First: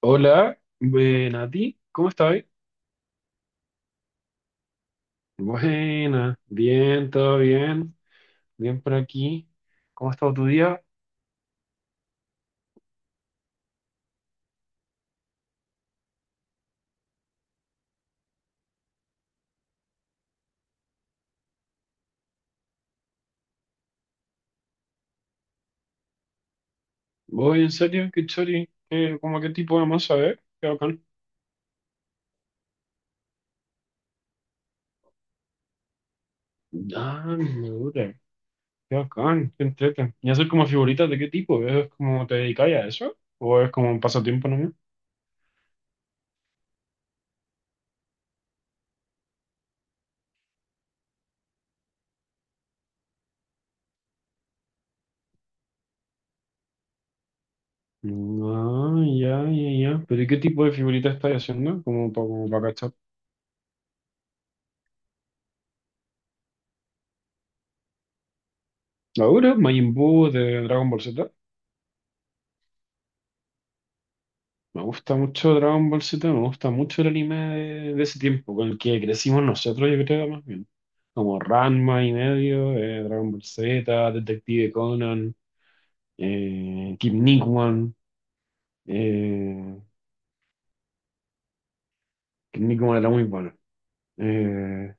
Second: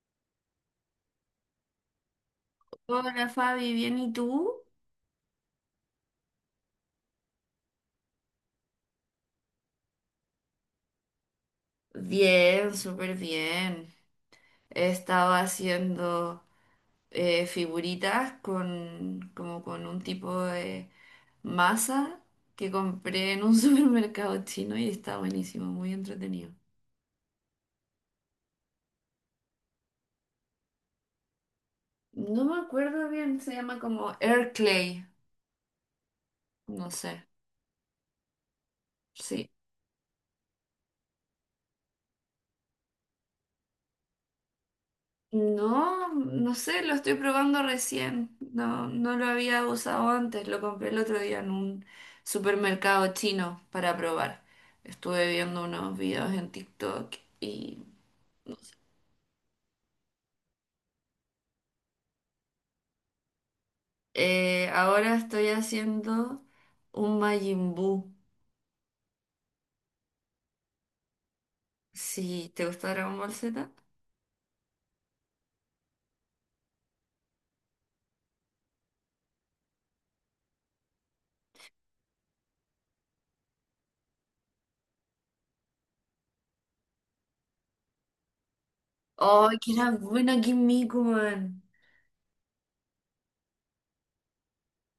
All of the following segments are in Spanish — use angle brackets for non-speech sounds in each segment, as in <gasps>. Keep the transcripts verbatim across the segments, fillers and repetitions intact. Hola, buena a ti, ¿cómo estás? Hola Fabi, ¿bien y tú? Buena, bien, todo bien, bien por aquí. ¿Cómo ha estado tu día? Bien, súper bien. He estado haciendo eh, figuritas con, como con un tipo de masa que compré en un <laughs> supermercado chino y está buenísimo, muy entretenido. Voy, en serio, qué chori. ¿Qué- cómo qué tipo de masa, eh? Qué bacán. No me acuerdo bien, se llama como Air Clay, no Ah, sé. mira, qué Sí. bacán, qué entrete. ¿Y hacer como figuritas de qué tipo? ¿Es como te dedicáis a eso? ¿O es como un pasatiempo nomás? No, no sé, lo estoy probando recién. No, no lo había usado antes, lo compré el otro día en un supermercado chino para probar. Estuve viendo unos videos en TikTok y Ah, ya, ya, ya. ¿Pero y qué tipo de figuritas estás haciendo? Como para, como para cachar. eh, ahora estoy haciendo un Majin Buu. ¿Ahora? ¿Majin Buu de Dragon Ball Z? Si te gusta Dragon Ball Z. Me gusta mucho Dragon Ball Z, me gusta mucho el anime de, de ese tiempo, con el que crecimos nosotros, yo creo, más bien. Como Ranma y medio, eh, Dragon Ball Z, Detective Conan, eh, Kid Nickman. ¡Oh, que Eh, era bueno aquí en Miku, man! Kid Nickman era muy bueno. Eh,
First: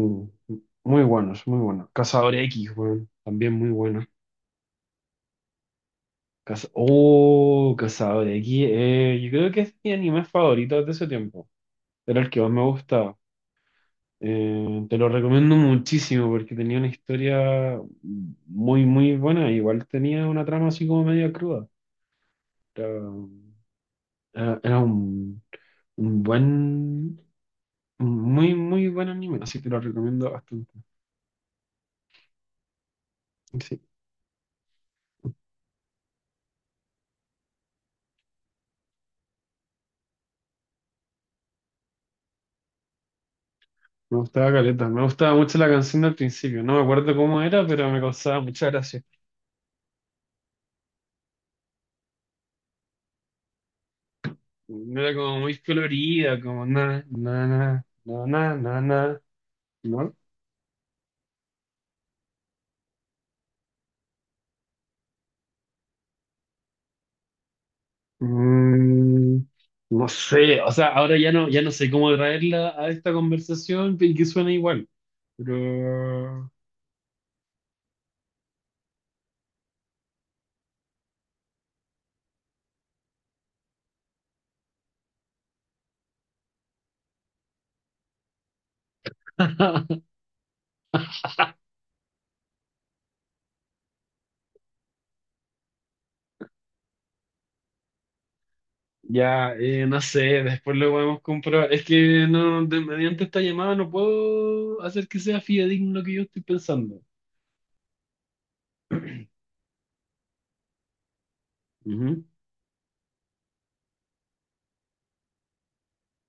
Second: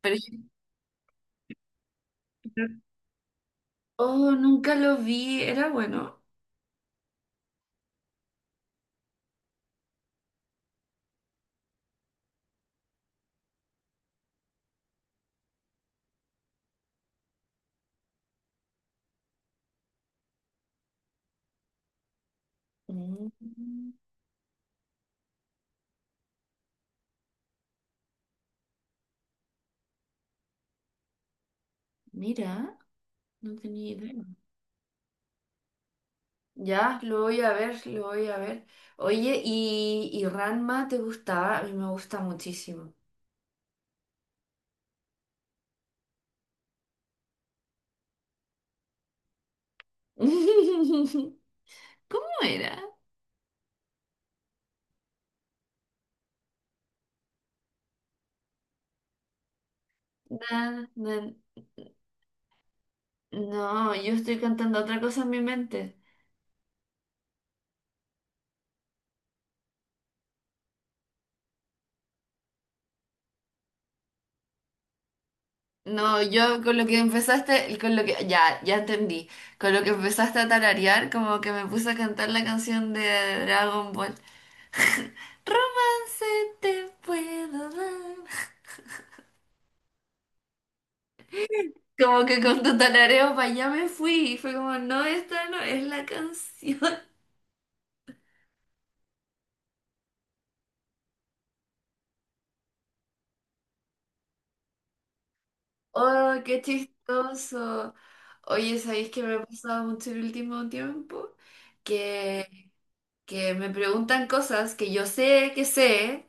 Pero yo- muy buenos, muy buenos. Cazador X, weón, también muy bueno. oh, nunca lo vi, era bueno. Caza- oh, Cazador X, eh, yo creo que es mi anime favorito de ese tiempo. Era el que más me gustaba. Eh, te lo recomiendo muchísimo porque tenía una historia muy, muy buena. Igual tenía una trama así como media cruda. Era, Mm, era- Era un, un buen, un muy, muy buen anime. Así que te lo recomiendo bastante. mira, no Sí, tenía idea. Ya, lo voy a ver, lo voy a ver. Oye, ¿y, y Ranma te gustaba? A mí me gusta muchísimo. me gustaba caleta. Me gustaba mucho la canción del principio. No me acuerdo cómo era, pero me causaba mucha gracia. <laughs> ¿Cómo era? No. Era como muy colorida, como na, na, na, na, na, na, na, ¿no? Na, na- no, yo estoy cantando otra cosa en mi mente. Mm, no sé, o sea, ahora ya no, ya no sé cómo traerla a esta conversación y que suene igual, No, pero yo con lo que empezaste, con lo que, ya, ya entendí. Con lo que empezaste a tararear, como que me puse a cantar la canción de Dragon Ball. <laughs> Romance te puedo dar. <laughs> Como que con tu talareo para allá me fui. Y fue como, no, esta no es la canción. <laughs> ya, eh, no sé, después lo podemos comprobar. Es que no, de- mediante esta llamada no puedo hacer que sea fidedigno lo que yo Oh, estoy qué pensando. chistoso. Oye, ¿sabéis que me ha pasado mucho el último tiempo? Ujú. Que, que me preguntan cosas que yo sé que sé,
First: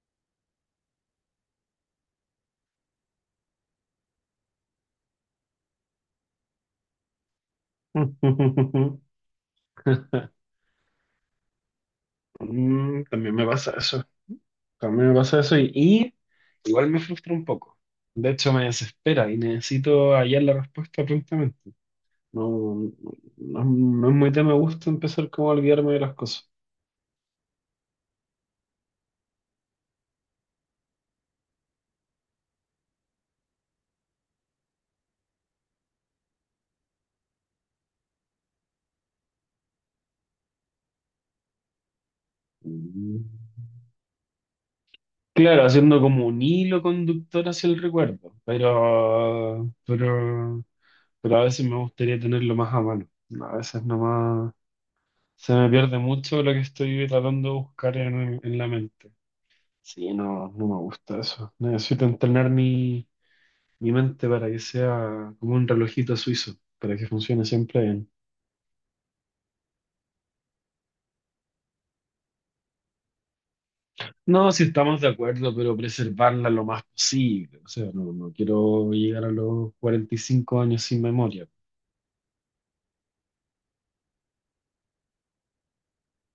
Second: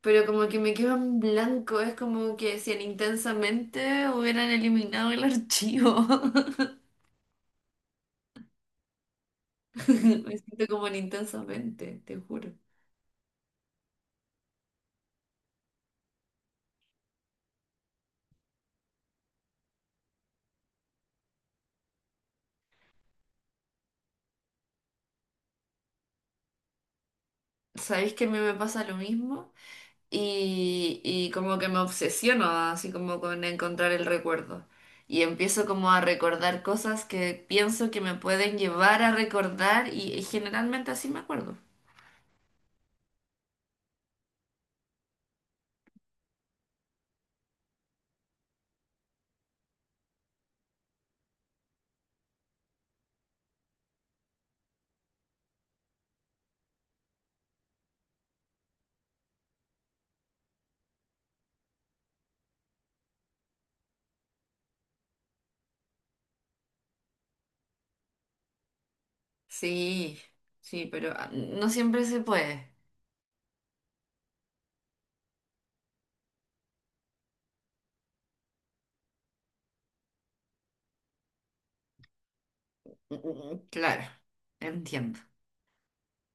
pero como que me quedo en blanco. Es como que si en intensamente hubieran eliminado el archivo. <laughs> <laughs> Me siento como en intensamente, te juro. Mm, también me pasa eso, también me pasa eso y, y igual me frustra un poco. De hecho, me desespera y necesito hallar la respuesta prontamente. No, no, no es muy de me gusta empezar como a olvidarme de las cosas. ¿Sabéis que a mí me pasa lo mismo? y, y como que me obsesiono así como con encontrar el recuerdo. Y empiezo como a recordar cosas que pienso que me pueden llevar a recordar y, y generalmente así me acuerdo. Mm. Claro, haciendo como un hilo conductor hacia el recuerdo, pero, pero, pero a veces me gustaría tenerlo más a mano. A veces nomás se me pierde mucho lo que estoy tratando de buscar en, en la mente. Sí, no, no me gusta eso. Necesito entrenar mi, mi mente para que sea como un relojito suizo, para que funcione siempre. Sí, sí, pero ah, no siempre se puede. No, si estamos de acuerdo, pero preservarla lo más posible. O sea, no, no quiero llegar a los cuarenta y cinco años sin memoria. Mm, mm, mm, claro, entiendo,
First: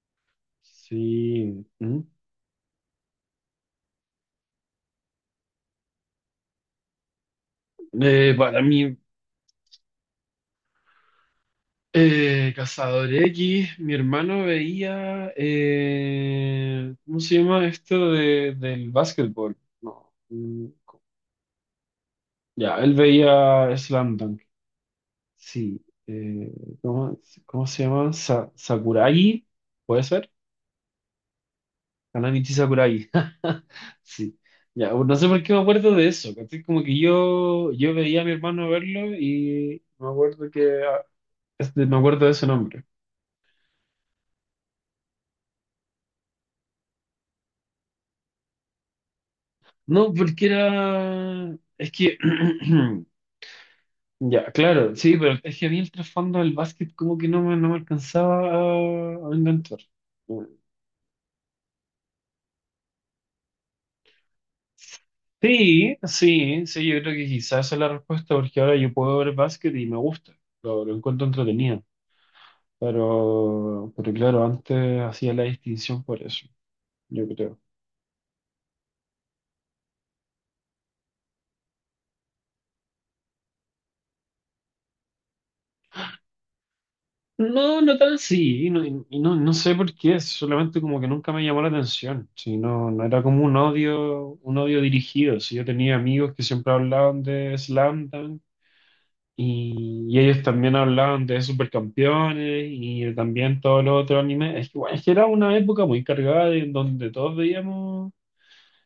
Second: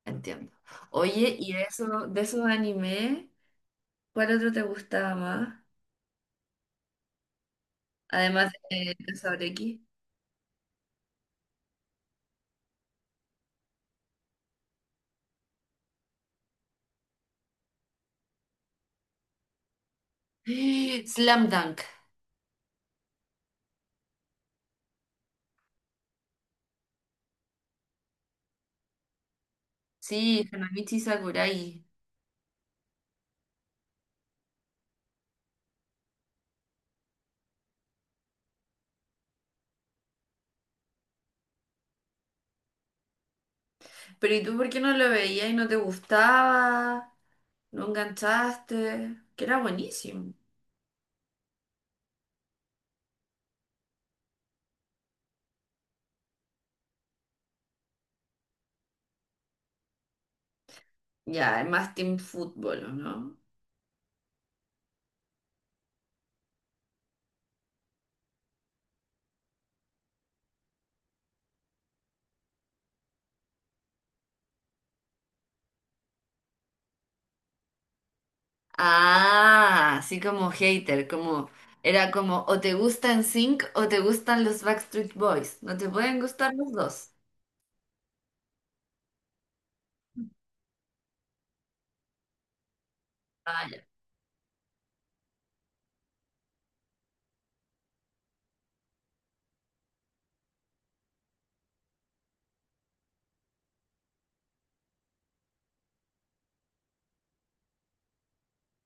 entiendo. Oye, ¿y de Sí. ¿Mm? eso, de esos animes, cuál otro te gustaba más? Eh, Además para de mí, Casablanca. eh, Cazador X, mi hermano veía, eh, ¿cómo se llama esto de, del básquetbol? No. mm, co- <gasps> Slam Dunk. Ya, él veía Slam Dunk. Sí. eh, ¿cómo, cómo se llama? Sa- Sakuragi, ¿puede ser? Sí, Hanamichi Sakurai. Kanamichi Sakurai. <laughs> Sí. Ya, bueno, no sé por qué me acuerdo de eso, ¿cachai? Como que yo, yo veía a mi hermano verlo y me acuerdo que ah, este, me acuerdo de ese nombre. Pero ¿y tú por qué no lo veías y no te gustaba? ¿No enganchaste? Que era No, buenísimo. porque era. Es que. <clears throat> Ya, claro, sí, pero es que a mí el trasfondo del básquet como que no me, no me alcanzaba a, a enganchar. Ya, es más team fútbol, ¿o ¿no? Sí, sí, sí, yo creo que quizás esa es la respuesta, porque ahora yo puedo ver básquet y me gusta. Lo, lo encuentro entretenido. Pero, pero claro, antes hacía la distinción por eso, yo creo. Ah, así como hater, como era como o te gustan Sync o te gustan los Backstreet Boys. No te pueden gustar los dos. No, no tan así, y no, y no, no sé por qué, solamente como que nunca me llamó la atención, si no, no era como un Ah, ya. odio, un odio dirigido, si yo tenía amigos que siempre hablaban de Slam Dunk, y, y ellos también hablaban de Supercampeones y también todos los otros animes, es que, bueno, es que era una época muy cargada en donde todos veíamos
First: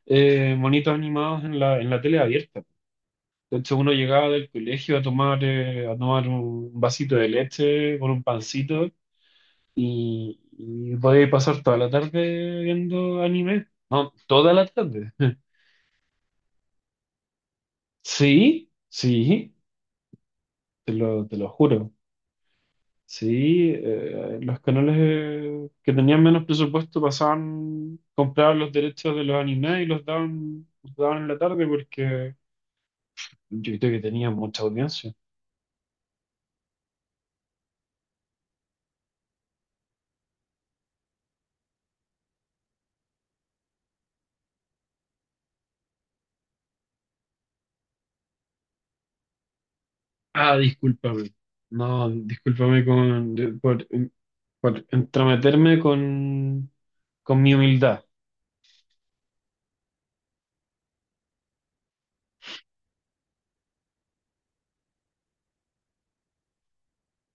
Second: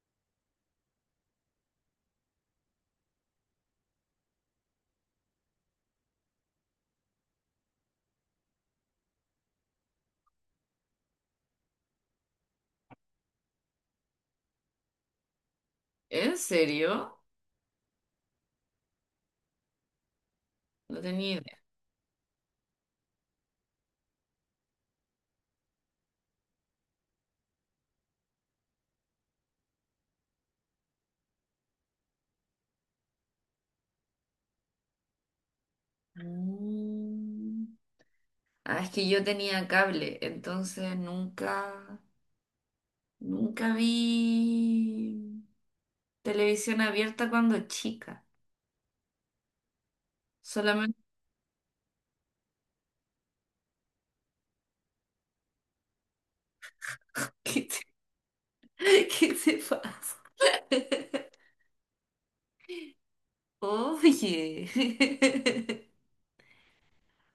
eh, monitos animados en la, en la tele abierta. De hecho, uno llegaba del colegio a tomar, eh, a tomar un vasito de leche con un pancito y, y podía pasar toda la tarde viendo anime. No, toda la tarde. <laughs> ¿En serio? Sí, sí, te No lo, tenía te lo idea. juro. Sí, eh, los canales eh, que tenían menos presupuesto pasaban, compraban los derechos de los animes y los daban, los daban en la tarde porque yo creo que tenían mucha audiencia. Mm. Ah, es que yo tenía cable, entonces nunca, nunca vi televisión abierta cuando chica. Ah, Solamente... discúlpame. No, discúlpame con, de- por por entrometerme con, <laughs> con mi ¿Qué humildad. te, qué te pasa? <laughs> Oye. <laughs>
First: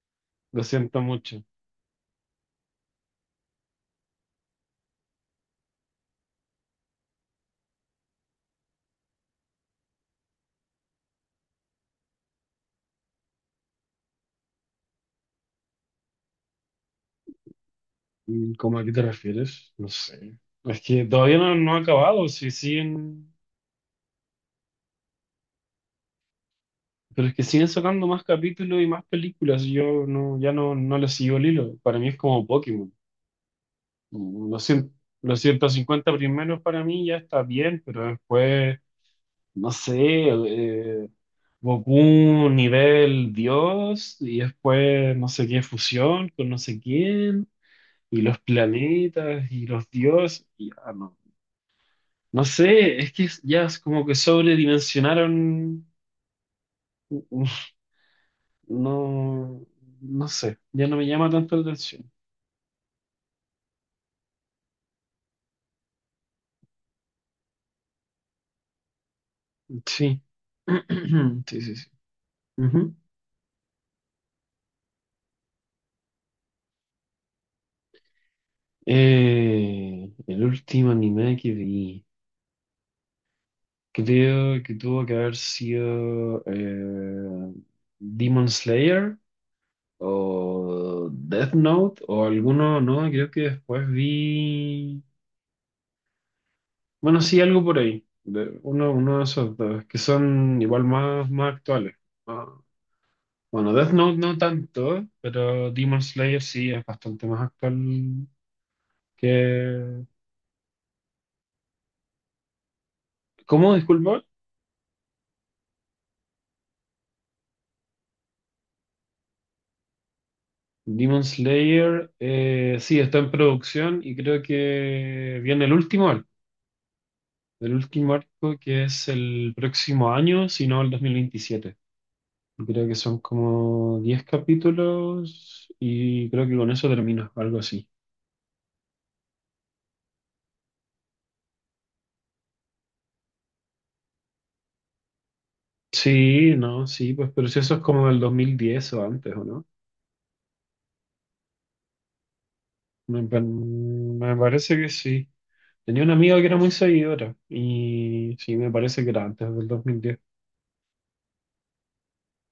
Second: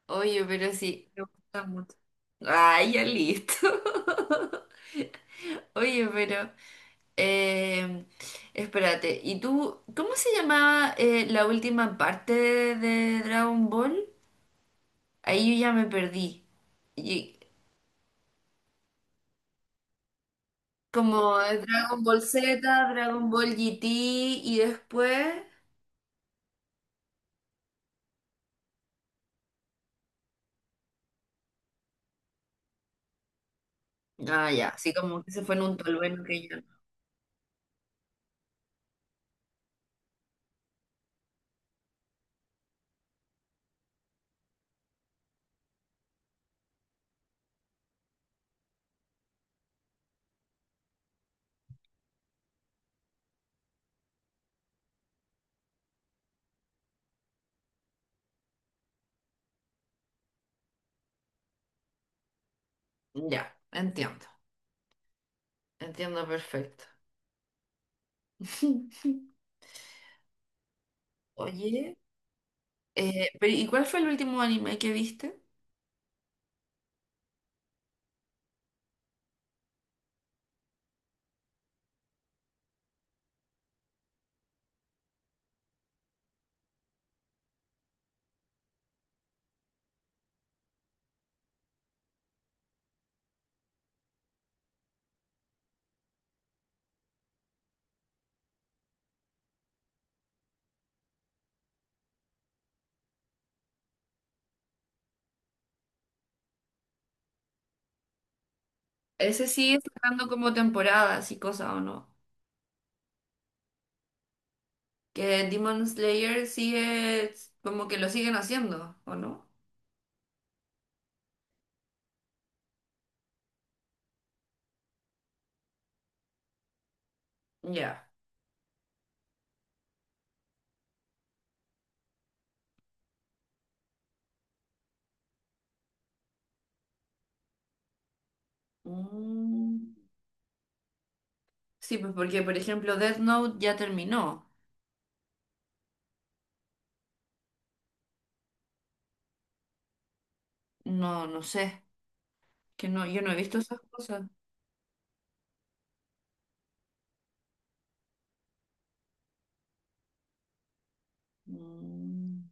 Oye, Lo pero siento sí, me mucho. gusta mucho. Ay, ya listo. <laughs> Oye, pero... eh, espérate, ¿y tú cómo se llamaba eh, la última parte de, de Dragon Ball? Ahí yo ya me perdí. Y, Mm, ¿cómo, a qué te refieres? No sé. Es que todavía como no, eh, no ha Dragon Ball acabado, sí, Z, Dragon siguen, Ball G T y después... pero es que siguen sacando más capítulos y más películas. Yo no, ya no, no le sigo el hilo. Para mí es como Pokémon. Mm, Ah, Los ya, cien- así como que los se fue en ciento un cincuenta tolveno que yo primeros para mí ya está bien, pero después, no sé, eh, Goku nivel Dios y después no sé qué fusión con no sé quién, y los planetas y los dioses, y ah, no. No sé, es que es- ya es como que sobredimensionaron, u- u- no, no sé, ya no me llama tanto la atención. no. Ya, entiendo, entiendo perfecto. <laughs> Sí, <clears throat> sí, sí, sí. Oye, Ujú. eh, pero ¿y cuál fue el último anime que viste? Eh, el último anime que vi, creo que tuvo que haber sido eh, Demon Slayer o Death Note o alguno, no, creo que después vi. Bueno, sí, algo por ahí. De uno, uno de esos dos, que son igual más, más actuales. Ah, bueno, Death Note no tanto, pero Demon Slayer sí es bastante más actual Ese sigue que... sacando como temporadas y cosas, ¿o no? ¿Cómo? Disculpa. Que Demon Slayer sigue, como que lo siguen haciendo, ¿o no? Demon Slayer eh, sí está en producción y creo que viene el último arco. El Ya. último arco que es el próximo año, si no el dos mil veintisiete. Creo que son como diez capítulos y creo que con eso termina, algo así. Mm. Sí, pues porque, por ejemplo, Death Note ya terminó. Sí, no, sí, pues, pero si eso es como del dos mil diez o antes, ¿o no? No, no sé, que no, yo Me, no he pa- visto esas cosas. me parece que sí. Tenía una amiga que era muy seguidora y sí, me parece que era antes del dos mil diez. Mm,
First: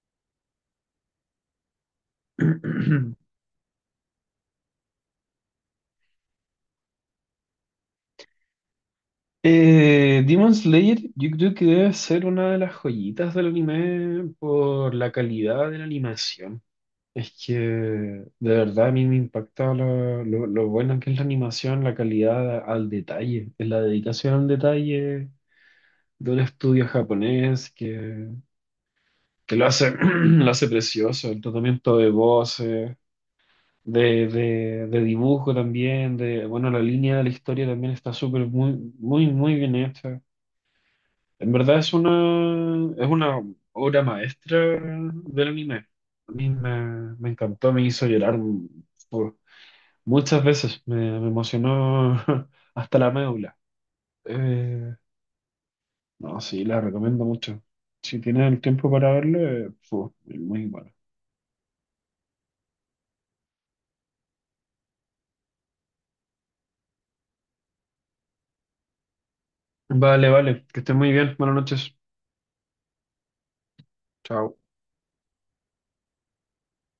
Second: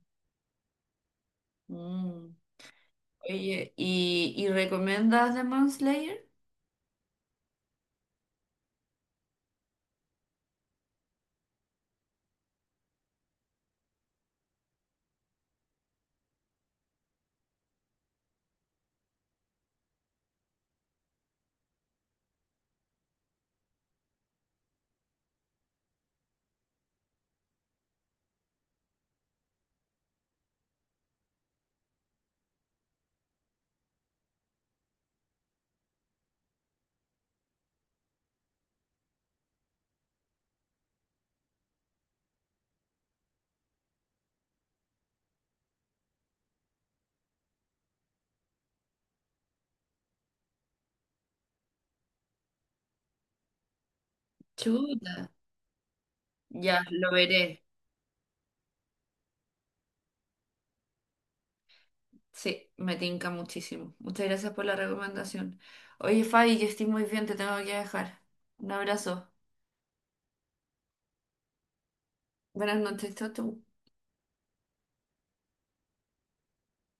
mm. <clears throat> Oye, ¿y, y recomiendas Demon Slayer? Eh, Demon Slayer, yo creo que debe ser una de las joyitas del anime por la calidad de la animación. Es que de verdad a mí me impacta lo, lo, lo buena que es la animación, la calidad al detalle, la dedicación al detalle de un estudio japonés que, que lo hace, <clears throat> lo hace precioso, el tratamiento de voces, de, de, de dibujo también, de, bueno, la línea de la historia también está súper, muy, muy, muy, bien hecha. En verdad es una, es una obra maestra del anime. A mí me, me encantó, me hizo llorar por- muchas veces, me, me emocionó <laughs> hasta la médula. Eh, Chuta. No, sí, la Ya, lo recomiendo mucho. veré. Si tienes el tiempo para verlo, eh, fu, es muy bueno. Sí, me tinca muchísimo. Muchas gracias por la recomendación. Oye, Fabi, que estoy muy bien, te tengo que dejar. Un abrazo. Vale, vale, que estés muy bien. Buenas noches. Buenas noches, chao, chao. Chao.